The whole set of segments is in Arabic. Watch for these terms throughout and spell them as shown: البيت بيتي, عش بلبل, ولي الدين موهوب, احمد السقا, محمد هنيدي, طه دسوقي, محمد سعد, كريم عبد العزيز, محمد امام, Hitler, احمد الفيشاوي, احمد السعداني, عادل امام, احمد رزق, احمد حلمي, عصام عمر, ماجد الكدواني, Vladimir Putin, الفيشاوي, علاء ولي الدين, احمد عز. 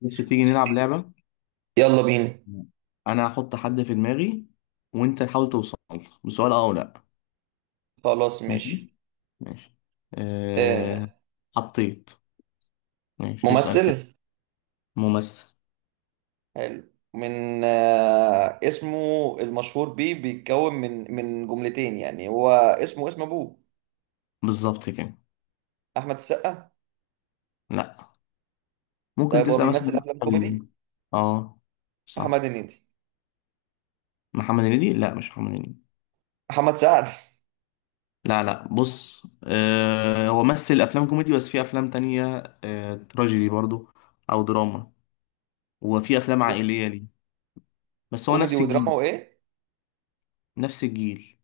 بص، تيجي نلعب لعبة. يلا بينا. أنا هحط حد في دماغي وأنت تحاول توصل له بسؤال أه أو لأ. خلاص ماشي. ماشي. ماشي. آه أه... حطيت. ماشي، اسأل كده. ممثل ممثل. حلو. من آه اسمه المشهور بيه بيتكون من جملتين، يعني هو اسمه اسم ابوه. بالظبط كده. احمد السقا؟ لأ، ممكن طيب هو تسأل مثلا. بيمثل افلام ال- كوميدي؟ أه، محمد صح. هنيدي؟ محمد هنيدي، لأ مش محمد هنيدي. محمد سعد؟ لا، لا، بص، هو مثل أفلام كوميدي بس في أفلام تانية. تراجيدي برضو، أو دراما، وفي أفلام كو- عائلية ليه. بس هو كوميدي نفس ودراما الجيل. وايه؟ نفس الجيل.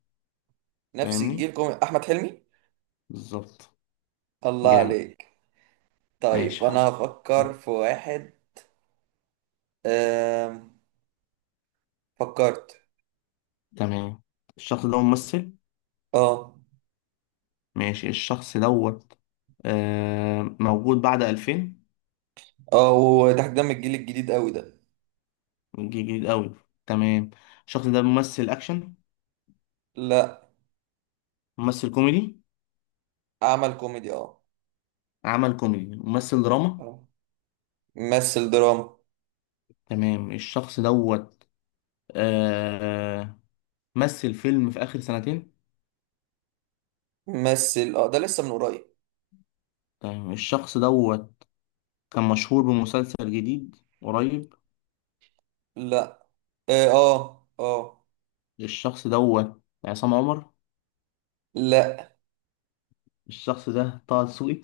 نفس فاهمني. الجيل كوميدي، احمد حلمي؟ بالظبط. الله جامد. عليك. ماشي، طيب حط. انا هفكر في واحد. آه، فكرت. تمام، الشخص ده ممثل. اه ماشي الشخص دوت. موجود بعد 2000. اه وده، ده من الجيل الجديد قوي ده؟ جديد قوي. تمام، الشخص ده ممثل اكشن. لا، ممثل كوميدي. عمل كوميدي. اه عمل كوميدي، ممثل دراما. اه، ممثل دراما. تمام الشخص دوت، آه مثل فيلم في اخر سنتين. ممثل، اه ده لسه من قريب. تمام الشخص دوت كان مشهور بمسلسل جديد قريب. لا. اه. الشخص دوت عصام عمر. لا. الشخص ده طه دسوقي.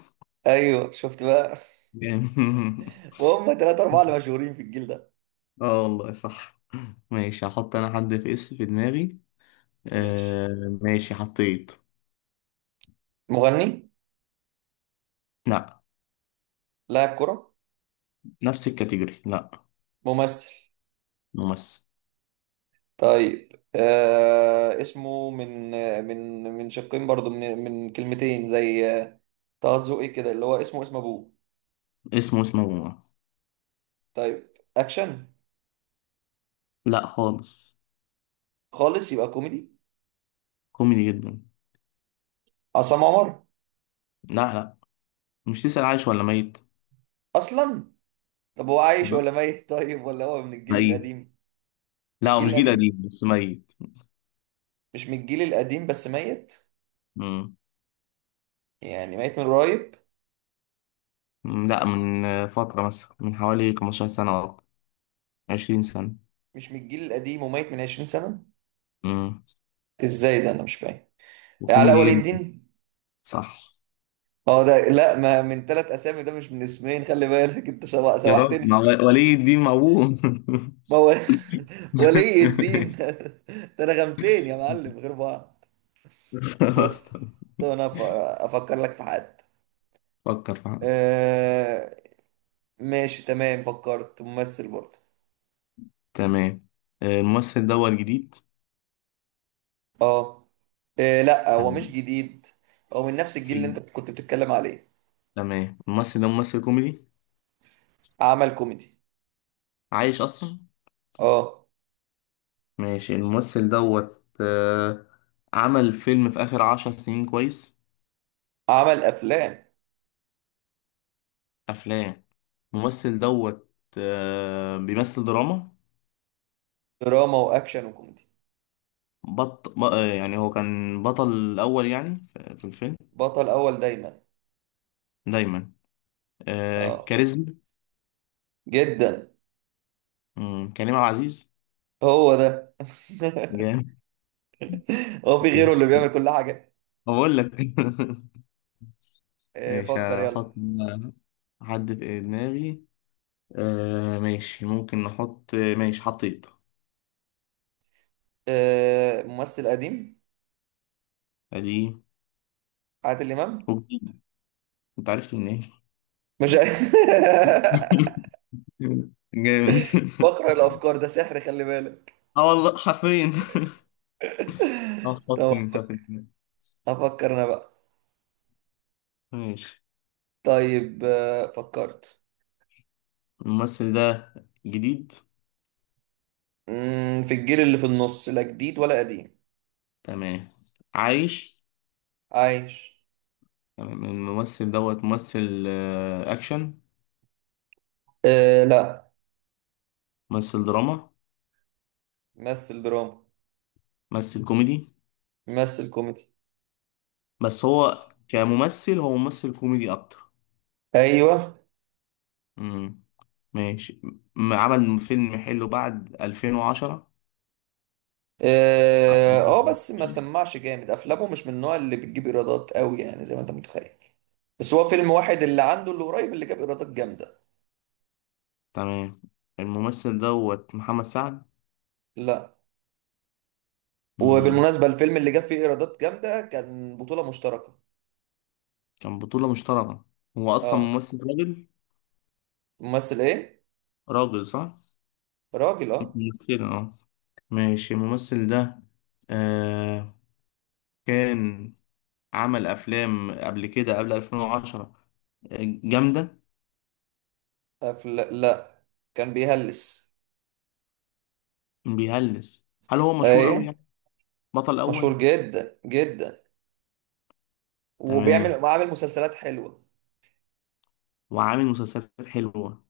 ايوه، شفت بقى؟ جامد. وهم تلاتة اربعة اللي مشهورين في الجيل ده. اه، والله صح. ماشي، هحط انا حد في دماغي. ماشي. آه ماشي، حطيت. مغني؟ لا. لاعب كرة؟ نفس الكاتيجوري، لا. ممثل؟ ممثل. طيب آه اسمه من من شقين برضو، من كلمتين، زي آه، طه دسوقي كده، اللي هو اسمه اسم ابوه. اسمه ممثل. طيب، اكشن؟ لا خالص. خالص، يبقى كوميدي. كوميدي جدا. عصام عمر؟ لا، لا، مش تسأل عايش ولا ميت. اصلا؟ طب هو عايش لا. ولا ميت؟ طيب، ولا هو من الجيل ميت. القديم؟ لا، من هو الجيل مش جيل قديم القديم؟ بس ميت. مش من الجيل القديم بس ميت؟ مم. يعني ميت من قريب؟ لا، من فترة مثلا من حوالي 15 سنة أو 20 سنة. مش من الجيل القديم وميت من 20 سنة؟ مم. ازاي ده؟ انا مش فاهم. علاء وكوميدي ولي جدا. الدين؟ صح. اه ده لا، ما من ثلاث اسامي، ده مش من اسمين، خلي بالك انت يا رب سوحتني مع كده. ولي الدين موهوب. ما هو ولي الدين ده انا غمتين يا معلم غير بعض. خلاص، بص، تمام. طب انا افكر لك في حد. فكر فعلا. آه. ماشي تمام، فكرت ممثل برضه. تمام. الممثل ده هو الجديد. اه. إيه؟ لا هو مش تمام. جديد. هو من نفس الجيل اللي في- انت كنت بتتكلم عليه. تمام الممثل ده ممثل كوميدي. عمل كوميدي. عايش أصلا. اه. ماشي الممثل دوت، عمل فيلم في آخر 10 سنين كويس. عمل افلام. أفلام. الممثل دوت، بيمثل دراما. دراما واكشن وكوميدي. بط... ب... آه، يعني هو كان بطل الأول، يعني في الفيلم. بطل اول دايما. دايما. اه، كاريزما. جدا. كريم عبد العزيز. هو ده؟ جامد. هو في غيره اللي ماشي، بيعمل كل حاجة؟ بقول لك. إيه، ماشي، فكر يلا. هحط. عدت دماغي. ماشي، ممكن نحط، ماشي، حطيت. إيه، ممثل قديم؟ ادي. عادل امام. وجديد. انت عرفت منين. مش جامد. بقرا الافكار، ده سحر، خلي بالك. اه والله حرفيا. اه، حط طب انت في دماغي. افكر انا بقى. ماشي، طيب آه، فكرت. الممثل ده جديد. مم، في الجيل اللي في النص، لا جديد ولا قديم. تمام. عايش. عايش. تمام الممثل دوت ممثل اكشن. آه لا. ممثل دراما. مثل دراما. ممثل كوميدي. مثل كوميدي. بس هو كممثل هو ممثل كوميدي اكتر. ايوه. امم ماشي. عمل فيلم حلو بعد 2010. اه آه، بس ما سمعش جامد، افلامه مش من النوع اللي بتجيب ايرادات قوي، يعني زي ما انت متخيل. بس هو فيلم واحد اللي عنده اللي قريب اللي جاب ايرادات جامده. تمام، الممثل دوت محمد سعد. لا. مم. وبالمناسبه الفيلم اللي جاب فيه ايرادات جامده كان بطوله مشتركه. كان بطولة مشتركة. هو أصلا اه. ممثل راجل. ممثل ايه؟ راجل، صح؟ راجل، مش اه. ممثلة، اه. ماشي الممثل ده آه كان عمل أفلام قبل كده، قبل 2010. آه، جامدة. لا، كان بيهلس. بيهلس، هل هو مشهور أوي ايه، يعني؟ بطل مشهور أول؟ جدا جدا، تمام. وبيعمل وعامل مسلسلات حلوة. وعامل مسلسلات حلوة.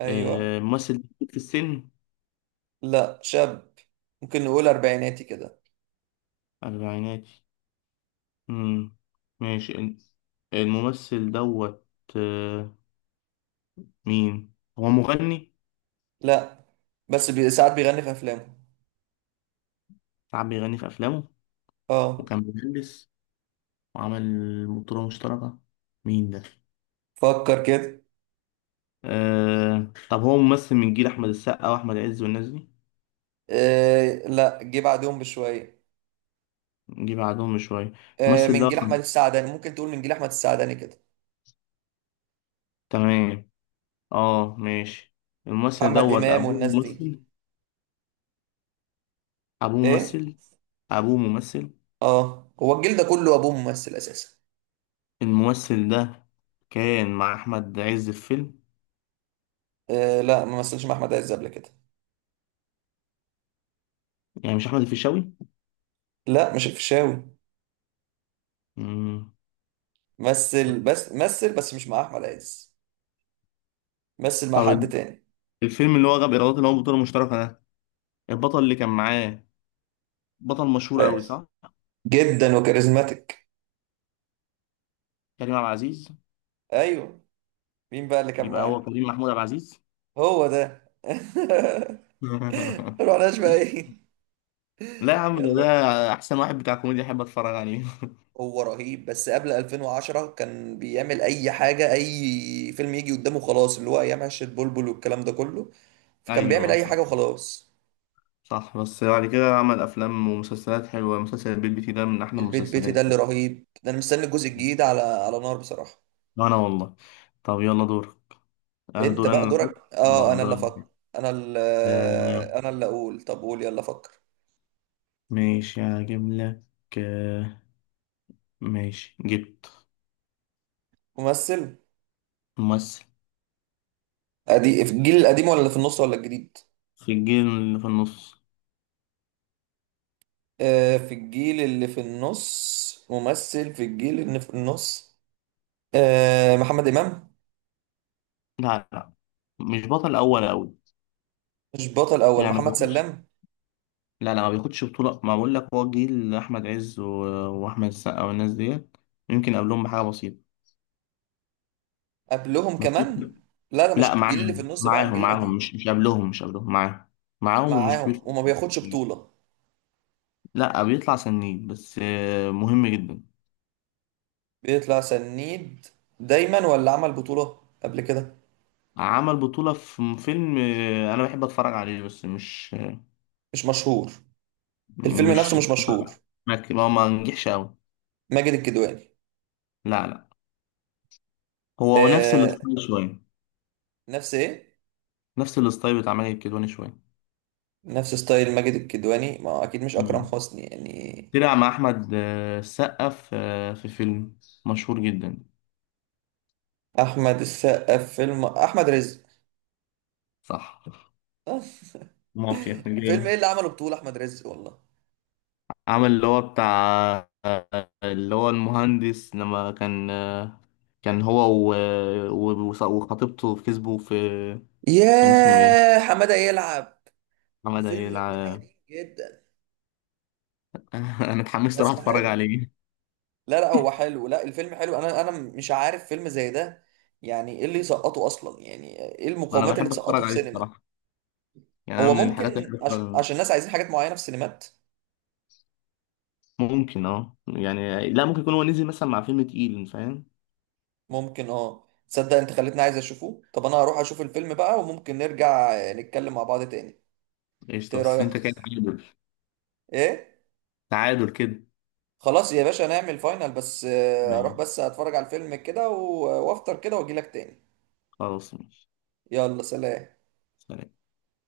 ايوه. ممثل في السن. لا شاب، ممكن نقول اربعيناتي كده. أربعيناتي. امم ماشي الممثل دوت، آه، مين؟ هو مغني؟ لا، بس ساعات بيغني في افلامه. ساعات بيغني في افلامه. اه. وكان مهندس، وعمل بطولة مشتركة. مين ده؟ فكر كده. طب هو ممثل من جيل احمد السقا واحمد عز والناس دي؟ آه لا، جه بعدهم بشوية. نجي بعدهم بشوية. آه الممثل من ده جيل احمد السعداني، ممكن تقول من جيل احمد السعداني كده. تمام. اه ماشي الممثل محمد دوت امام ابوه والناس دي. ممثل. ابوه ايه. ممثل. ابوه ممثل. اه هو الجيل ده كله ابوه ممثل اساسا. الممثل ده كان مع احمد عز في فيلم. آه لا، ما مثلش مع احمد عز قبل كده. يعني مش احمد الفيشاوي. لا مش الفيشاوي. مم. مثل بس، مثل بس مش مع احمد عز. مثل مع طب حد تاني. الفيلم اللي هو غاب إيرادات اللي هو بطولة مشتركة ده، البطل اللي كان معاه بطل مشهور أيوة. قوي، صح؟ جدا، وكاريزماتيك. كريم عبد العزيز. ايوه. مين بقى اللي كان يبقى هو معاك؟ كريم محمود عبد العزيز. هو ده. رحناش بقى، ايه؟ لا يا عم ده يلا. ده أحسن واحد بتاع كوميديا أحب أتفرج عليه. هو رهيب، بس قبل 2010 كان بيعمل اي حاجه، اي فيلم يجي قدامه خلاص، اللي هو ايام عشه بلبل والكلام ده كله. فكان بيعمل أيوه، اي صح. حاجه وخلاص. صح، بس بعد كده عمل أفلام ومسلسلات حلوة. مسلسل البيت بيتي ده من أحلى البيت بيتي ده المسلسلات. اللي رهيب ده، انا مستني الجزء الجديد على نار بصراحه. أنا والله. طب يلا دور. أنا انت دور، بقى أنا اللي دورك، أحط؟ اه أه، انا دور اللي أنا. افكر. انا اللي آه، انا اللي اقول. طب قول، يلا فكر. ماشي، هجيب لك. آه، ماشي، جبت. ممثل. ممثل. قديم في الجيل القديم ولا اللي في النص ولا الجديد؟ في الجيل اللي في النص. آه، في الجيل اللي في النص؟ ممثل في الجيل اللي في النص. آه، محمد إمام. لا، لا، مش بطل اول قوي. مش بطل أول، يعني ما محمد بياخدش. سلام. لا، لا، ما بياخدش بطولة، ما بقول لك هو جيل احمد عز واحمد السقا والناس ديت. يمكن قبلهم بحاجة بسيطة. قبلهم ما تقول- كمان؟ لا ده لا، مش الجيل اللي في معاهم النص بقى، معاهم الجيل معاهم، القديم. مش قبلهم، مش قبلهم، معاهم. معاهم ومش معاهم كبير. وما بياخدش بطولة. لا، بيطلع سنين بس، مهم جدا. بيطلع سنيد دايما، ولا عمل بطولة قبل كده؟ عمل بطولة في فيلم، انا بحب اتفرج عليه بس مش. مش مشهور. الفيلم نفسه مش. مش مشهور. ما ما نجحش قوي. ماجد الكدواني؟ لا، لا، هو نفس آه، الستايل شوية. نفس إيه؟ نفس الستايل بتاع ماجد الكدواني شوية. نفس ستايل ماجد الكدواني، ما هو أكيد مش أكرم مم. حسني يعني. طلع مع أحمد السقا في فيلم مشهور جدا. أحمد السقا في فيلم أحمد رزق؟ صح، مافيا فيلم ايه جامد. اللي عمله بطولة احمد رزق والله؟ عمل اللي هو المهندس لما كان هو و- وخطيبته كسبوا في. كان اسمه ايه؟ ياه، حمادة يلعب؟ محمد الفيلم ده هيلع. قديم جدا، انا اتحمست اروح بس اتفرج حلو. عليه. لا لا هو حلو، لا الفيلم حلو، انا مش عارف فيلم زي ده، يعني ايه اللي يسقطه اصلا، يعني ايه انا المقومات اللي بحب اتفرج تسقطه في عليه سينما. بصراحة. يعني أنا هو من الحاجات اللي بحب ممكن اتفرج عليها. عشان الناس عايزين حاجات معينة في السينمات. ممكن، يعني لا، ممكن يكون هو نزل مثلا مع فيلم تقيل، فاهم؟ ممكن اه. تصدق انت خليتني عايز اشوفه؟ طب انا هروح اشوف الفيلم بقى، وممكن نرجع نتكلم مع بعض تاني. إنت قشطة، ايه بس رأيك؟ انت كده تعادل. ايه؟ تعادل كده. خلاص يا باشا نعمل فاينل، بس آه، اروح ماشي، بس اتفرج على الفيلم كده آه، وافطر كده واجيلك تاني. خلاص، ماشي. يلا سلام. سلام.